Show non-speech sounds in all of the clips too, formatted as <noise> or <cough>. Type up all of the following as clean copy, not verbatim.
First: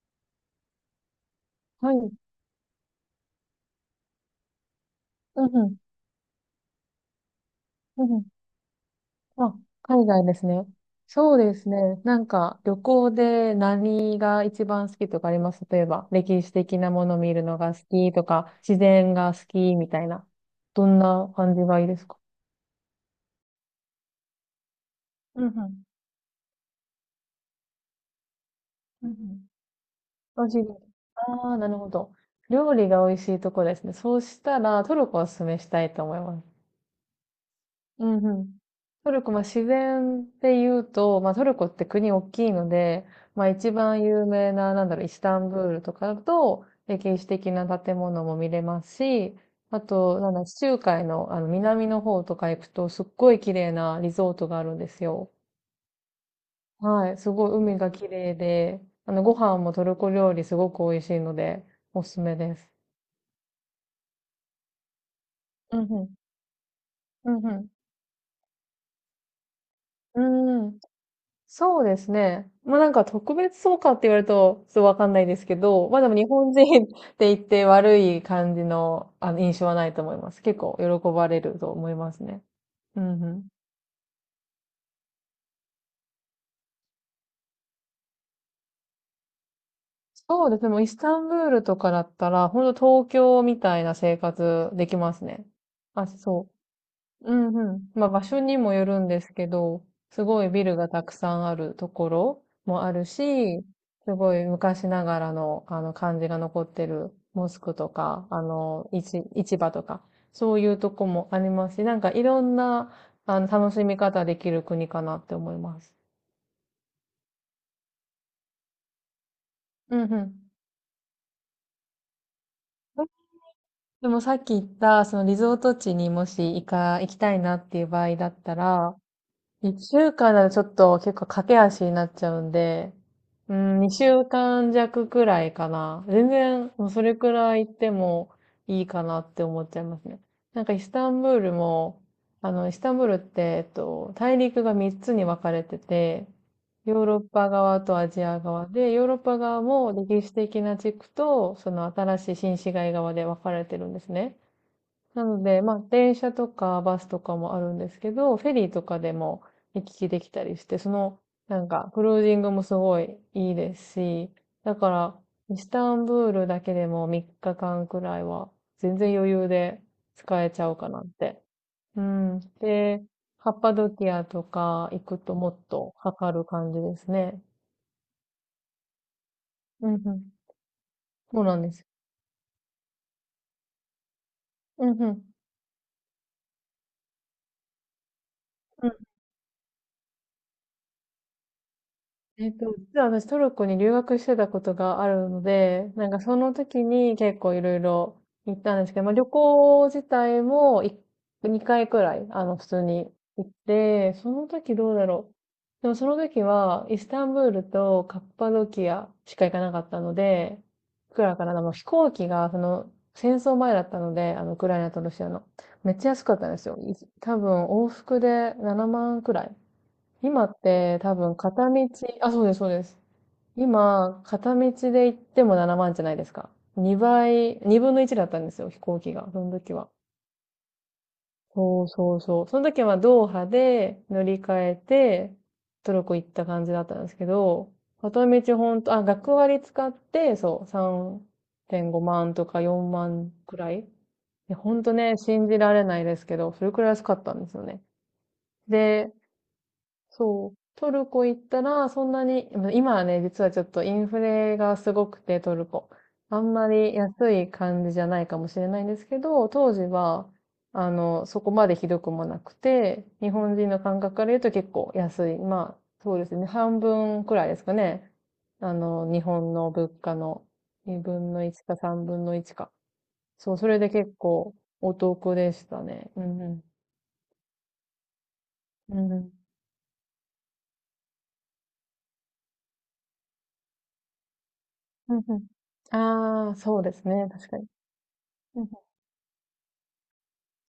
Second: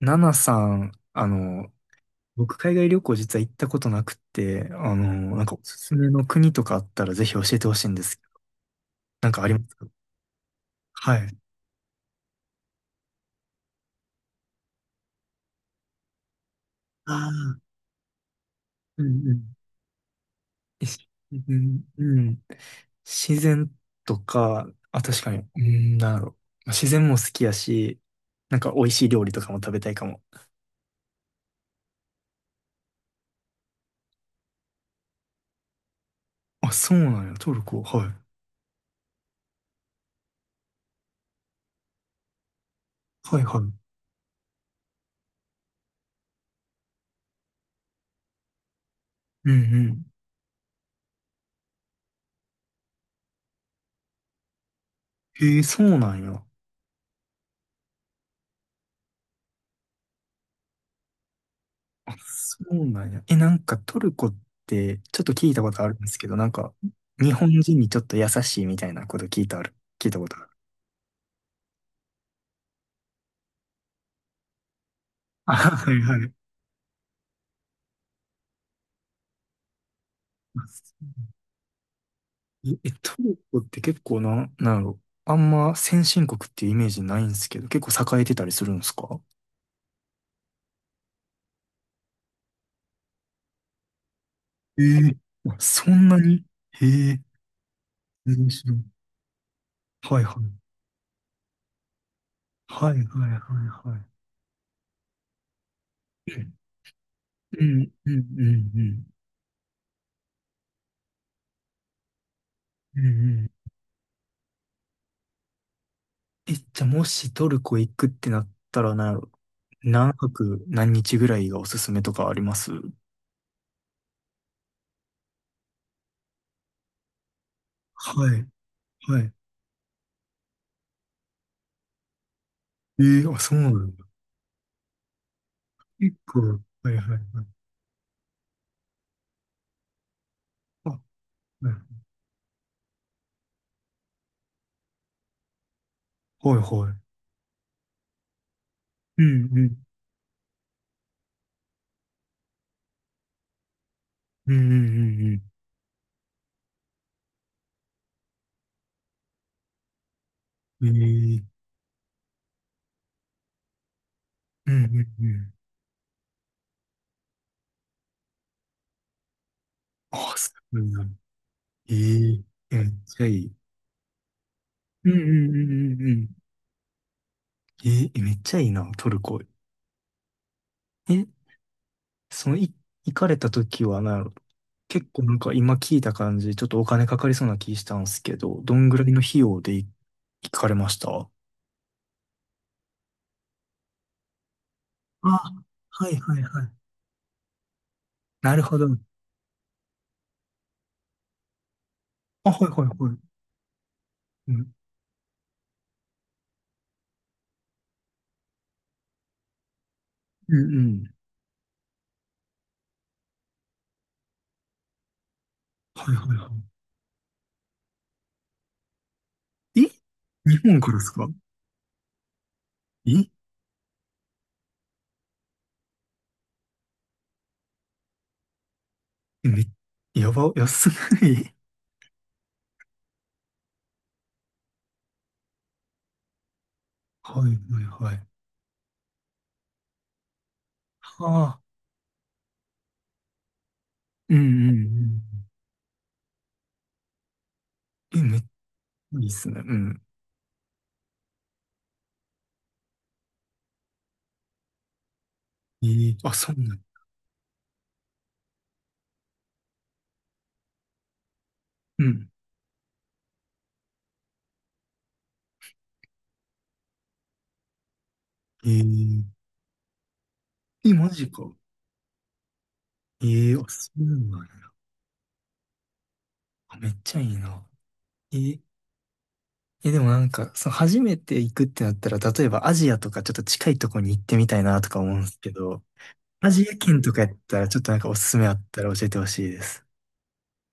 ナナさん、はい。う僕海外旅行実は行ったことなくて、なんんかうおん。すすめの国とかあったらぜひ教えてほしいんでうんすうけん。ど、なんかありあ、ますか？海外ですね。はそい。うですね。なんか、旅行で何が一番好きとかあります？例えば、歴史的なもあの見るのあ、が好きとか、自う然んうが好ん。きみたいな。どんなう感じがん、いいですか？うん。自然とか、あ、確かうに、んううん。ん、なんだろう。まあ自然も好きやし、なんか美味しういんう料理とん。かも食べたいかも。美味しいです。ああ、なるほど。料理が美味しいとこですね。そうしたら、トルコをおすすめしたいと思います。あ、そうなんや、トルコ。はうい。んうん。トルコ、まあ、自然で言うと、まあ、トルコって国大きいので、はいまあ、はい。う一ん番有名な、なんだろう、イスタンブールとかだと、歴史的な建物も見れますし、うあん。と、なんだ、地中海の、南の方とか行くと、すっごい綺麗なリゾートがあるんですよ。へえ、そうなんや。はい、すごい海が綺麗で、ご飯もトルコ料理すごく美味しいので、おあ、すすめでそす。うなんや。え、なんかトルコってちょっと聞いたこうんとあるんうでん。すけど、なんかう日本ん人にちょっと優しいみたいなこと聞いたうことある。ん。うん、そうですね。ま、あなんか特別そうかって言われると、ちょっとわかんないですあ、けど、はま、いあでもは日い。本人 <laughs> って言って悪い感じの、印象はないと思います。結構喜ばれると思いますね。うトんうルん。コって結構な、なんやろ。あんま先進国っていうイメージないんですけど、結構栄えてたりするんですか？そうですね、もうイスタンブールとかだったら、ほんと東京みたいな生活えできまえ、すね。あ、そあ、んなに。そへえ、う。うんうん。まあ場所面に白もよい。るんですけど、はすいはい。ごいビルがたくさんあるところもはあいるはいし、はいはい。すごい昔ながらのあの感じが残ってるモうスクとん、うん、か、うん、うん、市場とか、そういうとこもありますし、なんかいろんなうん、うん、うん、うん。楽しみ方できる国かなって思います。え、じゃあもしトルコ行くってなったら、なんやろ、うんう何ん。泊何日ぐらいがおすすめとかあります？えでもさっき言った、そのリゾート地にもし行きたいなっていう場合はだっい、たら、はい。一週間だとちょっと結構駆け足になっちゃうんで、えー、あ、うそうなん、二んだ。週間弱くらいかな。結全構、然、もうはいはいそれはい。くらい行ってもいいかなって思っちゃいますね。なんかイあ、スはタンブールいも、イスタンブールって、大陸が三つに分かれてて、はいはい。ヨーロッパ側とアジア側で、ヨーロッうパん側うん。も歴史的な地区と、その新しい新市街側で分かれてるんですね。うんなうんので、まあ、電車とかバスとかもあるんですけど、フェリーとかでも行き来できたりして、うんそうん。の、えなえ、んか、クルージングもすごいいいですし、うだんうかんら、うん。イスタンブールだけでも3日間くらいは、全然余裕であ、使えすちゃうごいかなな。って。えうん。ええめっで、ちゃいカッい。パドキアとか行うんうくんうんともっとうんかうん。かる感じですね。えーえめっちゃいいな、トルコ。うんうん。え、そうなんです。その、い、行かれた時は、なんやろ、うん結う構ん。なんか今聞いた感じ、ちょっとお金かかりそうな気したんですけど、どんぐらいの費用で行かれました？実は私トルコに留学してたことがああ、るので、はなんいかそはいのはい。時に結構いろいろな行るったほんでど。すけど、まあ、旅行自体も2回くらい、あ、は普い通はいにはい。行って、そのうん、時どうだろう。でもその時はイスタンブールとカッパドキアしか行かなかったのうんで、うん。いくらかな、でも飛行機がその戦争前だったので、ウクライナとロシアの。めっちゃはいは安かいったはんですよ。多分往復で7万くらい。い。今日っ本からてです多か？分片道、あ、そうです、そうです。え今、片道で行っても7万じゃないですか。2倍、2分の1だったんですよ、飛行機が。そえ、の時は。やば、安ない。そうそうそう。その時はドーハで乗り換えて、トルコ行った感じだったんです <laughs> けはいはど、いはい。片道ほんと、あ、学割使って、そう、はあ。3.5万とか4万くらい。いうや、んうほんとね、ん信じられないですけど、それくらい安かったんですよね。うん。え、めっちで、ゃいいっすね。うん。そう。トルコ行ったら、そんなに、まあ今はね、実はちょっとインフレがすごくて、トルコ。あ、あそんうまなん。り安い感じじゃないかもしれないんですけど、当時は、そこまでひどうくもん。なくて、日本人の感覚から言うと結構安い。まあ、そうですね。半分くらいですかね。え日ー本の物価のえ、マ2ジ分のか。1か3分の1か。えそえう、ー、あ、それでそう結なんや。構お得でしたね。うんうん。あ、めっちゃいいな。えー、うんうん。え、でもなんか、その初めて行くってなったら、例えばアジアとかちょっと近いとこに行ってみたいなとか思ううんんでうすけど、ん。アああ、ジアそうで圏すとかやね。っ確かたに。らちょっとなんかおすすめあうっん、たら教えてほしいです。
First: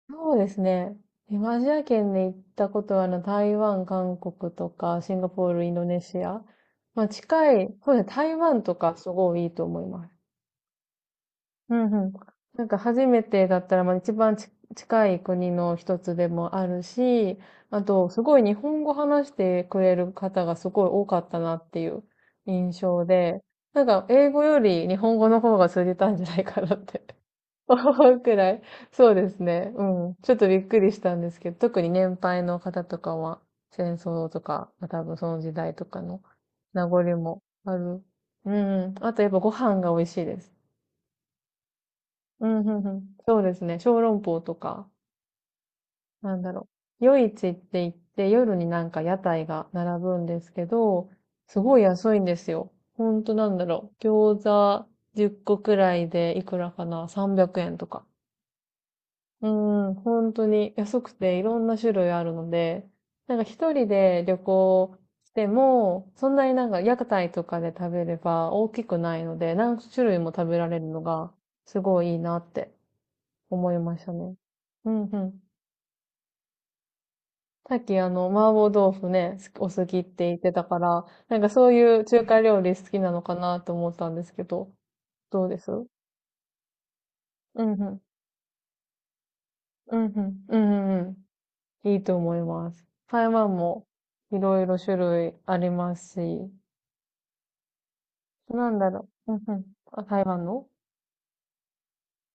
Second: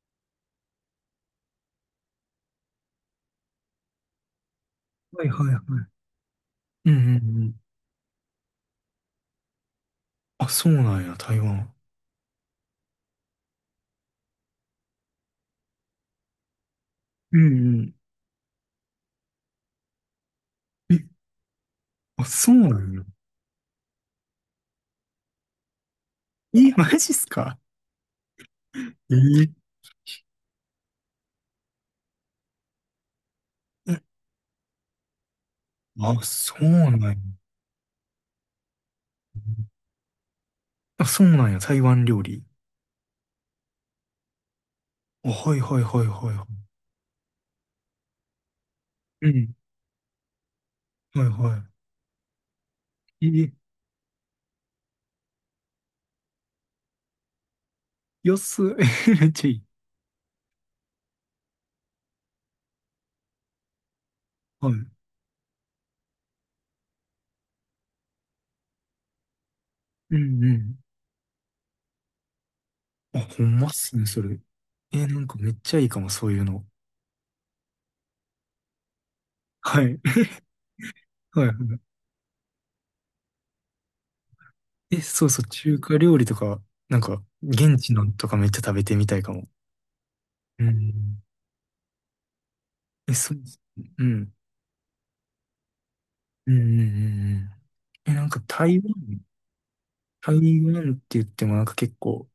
そうですね。東アジア圏で行ったことは、台湾、韓国とか、シンはガいはポいはーい。ル、インドネシア。うんうまあ、んうん。近い、そうですね、台湾とかすごいいいと思います。あ、そうなんや、台湾。うんうん。なんか初めてだったら、まあ、一番近い国の一つでもあるうし、んうあん。と、すごい日本語話してくれる方がすごいえ、多かったなっていうあ、そう印なんや。象で、なんか、英語より日本語の方が通じたんじゃないかえ、なっマジって すか？ <laughs> くらい。そえうですーね。うん。ちょっとびっくりしたんですけど、特に年配の方とかは、戦え争とか、まあ多分その時代とかあ、のそう名なん残や。もある。うん。あとやっぱご飯が美味しいです。あ、そうなんや、台湾料理。うん、うん、うん。そうですね。小籠包とか、あ、はいはいはいはいなんはだろう。夜市って言って、夜になんか屋い。う台ん。が並ぶんですけど、はいすはごい安いんですよ。ほんい。となんだろう。餃子10個くらいでいくらかな ?300 円とか。安い。<laughs> めっちゃういい。ん、本当に安くていろんな種類あるので、なんか一人で旅はい。行しても、そんなになんか屋台とかで食べれば大きくないので、何種う類もんう食べらん。れるのがすごいいいなってあ、ほんま思っいすましね、たそね。れ。うんうなんかん。めっちゃいいかも、そういうの。さっき麻婆豆腐ね、好きはお好きい。って言ってたから、<laughs> なんはいかはそうい。いう中華料理好きなのかなと思ったんですけど、そうそう、どうです？う中ん華料理とか、なんか、う現地ん。のとかめっちゃ食べてみたいかも。うんうん。ううんうんうん。ん。いいと思います。え、台そうで湾すもね。うん。いろいろ種類ありますし、うんうんうんうん。え、なんかなん台だ湾、ろう。うんうん。あ、台台湾の。湾って言ってもなんか結構、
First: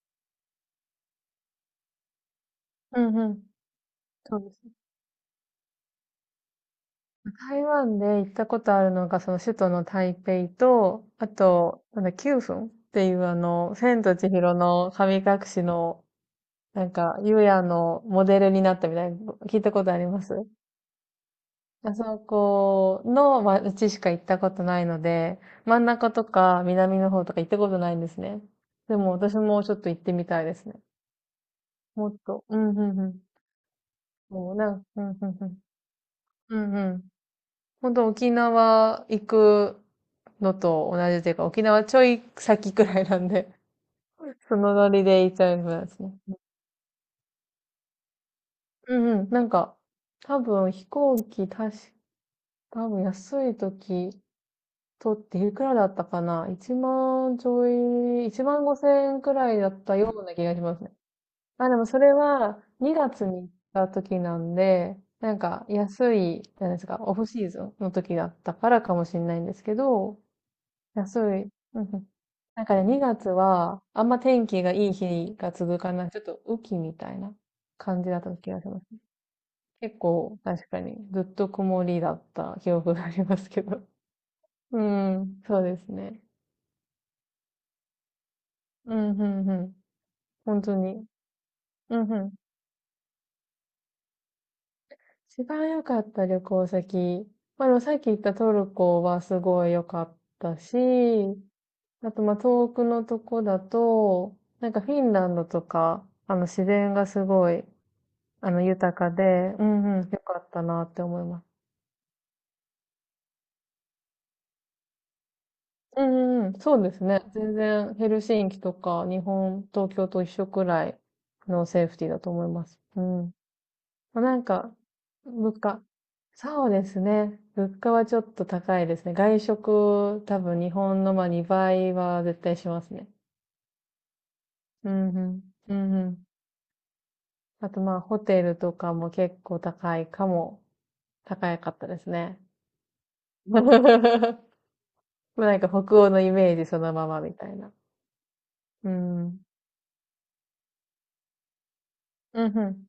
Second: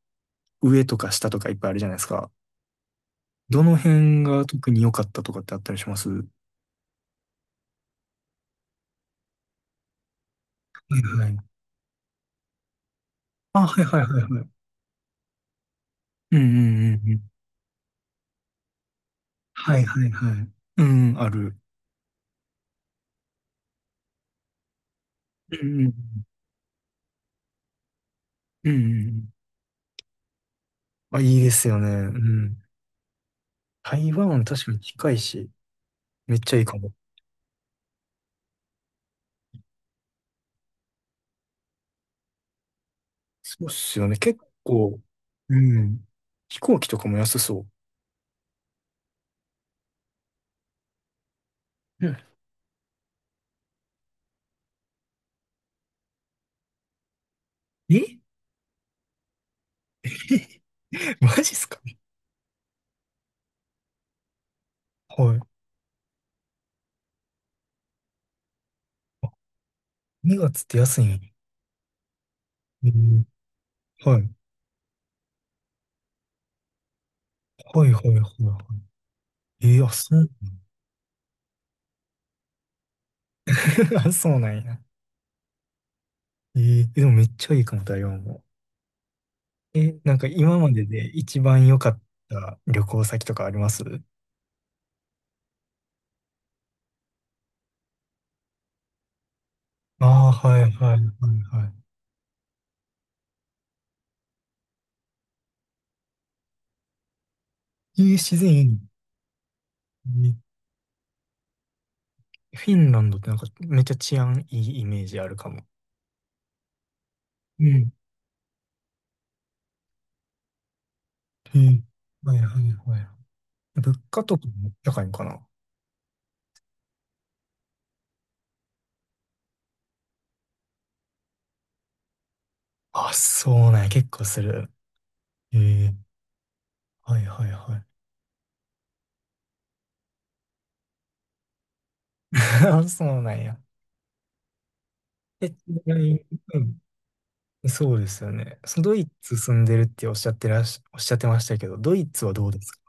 上とか下とかいっぱいあるじゃないですか。うんうん。どの辺そうがです特ね。に良かったとかってあったりします？は台湾で行ったことあるのが、その首都の台北いと、あはい。と、なんだ、九份っていうあ、はいはい千とはい千はい。尋の神隠しの、うんうんなんうんうか、ん。ゆうやのモデルになったみたいな、聞いたはいことあはりいまはす？い。うん、ある。あそこの街しか行ったことないので、うん真うんんうん。中とか南の方とか行ったことないんですね。うんうんでうもん。私もちょっと行ってみたいですね。あ、いいですよね。もっうと。うん。ん、うん、うん。台湾もう確かにう近ん、いうん、うし、ん。めっちうゃいいかも。ん、うん。本当沖縄行くのと同じというか、沖縄ちょい先くらいなんで、そうっすよね。結 <laughs> そのノ構、リで行っちゃういますん。ね。飛行機とかも安そうん、うん。なんか、多分飛行機、う。うん。多分安い時、とっていくらだったかな？ 1 万ちょえ い、万5千円くらいだったような気が <laughs> しますね。マジっすあ、でか？もそれは2月に行った時なんで、なはんい。か安い、なんですか、オフシーズンの時だったからかもしれあ、ないんですけど、2月って安いん安や。い。うんうん、なんかね、え2ー月はあんまはい。天気がいい日が続かない、ちょっと雨季みたいなはいは感いじはだったい気はがします。い。あ、結そう。構確かにずっと曇りだった記憶がありますけど。<laughs> あ、そうなんや。うん、そうですね。えでもめっちゃいいかも、台湾も。うん、ふんふん。なんかほ今んまとでに。で一番良かうっんうんうん、本当に、うんうん。た旅行先とかあります？一番良かった旅行先。まあ、でもさっき言ったトルコはすごい良かっああ、たはいはいはいし、はあと、まあ、遠くのとこだと、なんかフィンランドとか、自然がすごい、い。いい、自然いいの。豊かで、うんうん、良いかったなって思います。フィンランドってなんかめっちゃ治安いいイメージあるかも。うんうんうん、そうですね。全うん。然ヘルシンキとか日本、東京と一緒くらいうのん、セーフティーだとはい思いはいます。はうい。ん。物ま価あなとんかもか、高いんかな？物価。そうですね。物価はちょっと高いですね。外食、多分日本のまあ2倍は絶対しますね。あ、そうなんや。結構する。うんうん。うえんえ、うん。はいはいあはとい。まあホテルとかも結構高いかも。高かったですね。<laughs> あ、そうなん <laughs> や。まあえ、ちなんかな北欧みに、のイメーうジん。そのままみたいな。そうですよね。そのうドイツん。住んでるっておっしゃってましたけど、ドイツはどううんでうすか？ん。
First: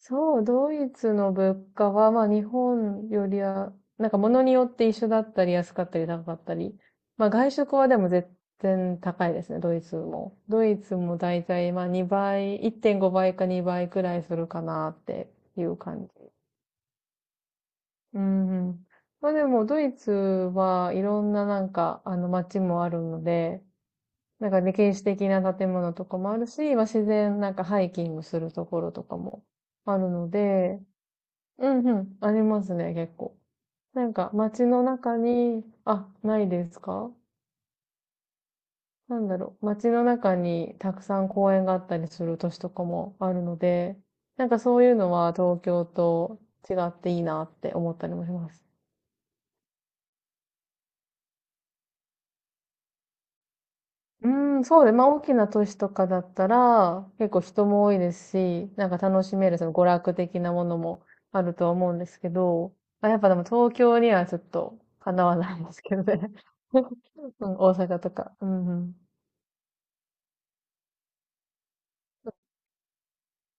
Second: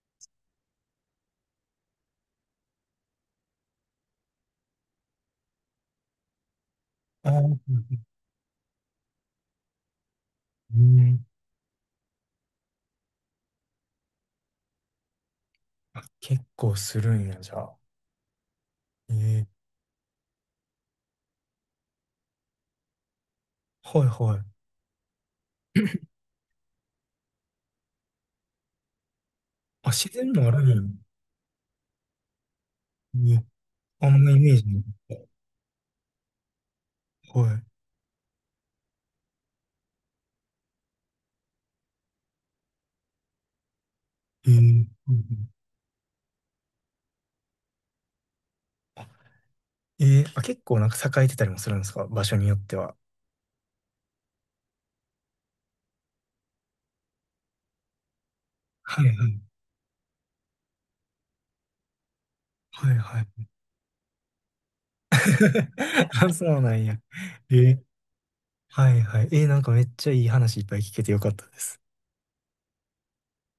そう、ドイツの物価は、まあ日本よりは、なんか物によって一緒だったり安かったり高かったり。まあああ外ー、う食ん。はでも絶対高いですね、ドイツも。ドうイツもん。だいたいまあ2倍、1.5倍か2倍くらいするかなっていうあ、感じ。結構するんや、じゃあ。うんうん。まあでええ、もドイツはいろんななんかあの街もあるので、はいはなんい。か歴史的な建物とかもあるし、まあ自然なんかハイキングするところとかもあ、あ自るの然もあるんや。で、うんうん。ありますね、結構。ね、なあんんまかイメー街ジなのか中っに、あ、ないですか？た。はい。なんだろう。街の中にたくさん公園があったりする都市とかもあるので、なんうかそうんいうのうはん、東京と違っていいなって思ったりもします。あ、あ、結構なんか栄えてたりもするんですか？場所によっては。うん、そうで、まあ大きな都市とかだったら、結構人も多いですし、なんかはい楽はしい。めるその娯楽的なものもあるとは思うんですけど、はいまあ、やはっぱでもい。東京にはちょっとかなわないで <laughs> すけどね。あ、そうな <laughs> うんや。ん、え大ー、阪とか。うんうはんいはい。なんかめっちゃいい話いっぱい聞けてよかったです。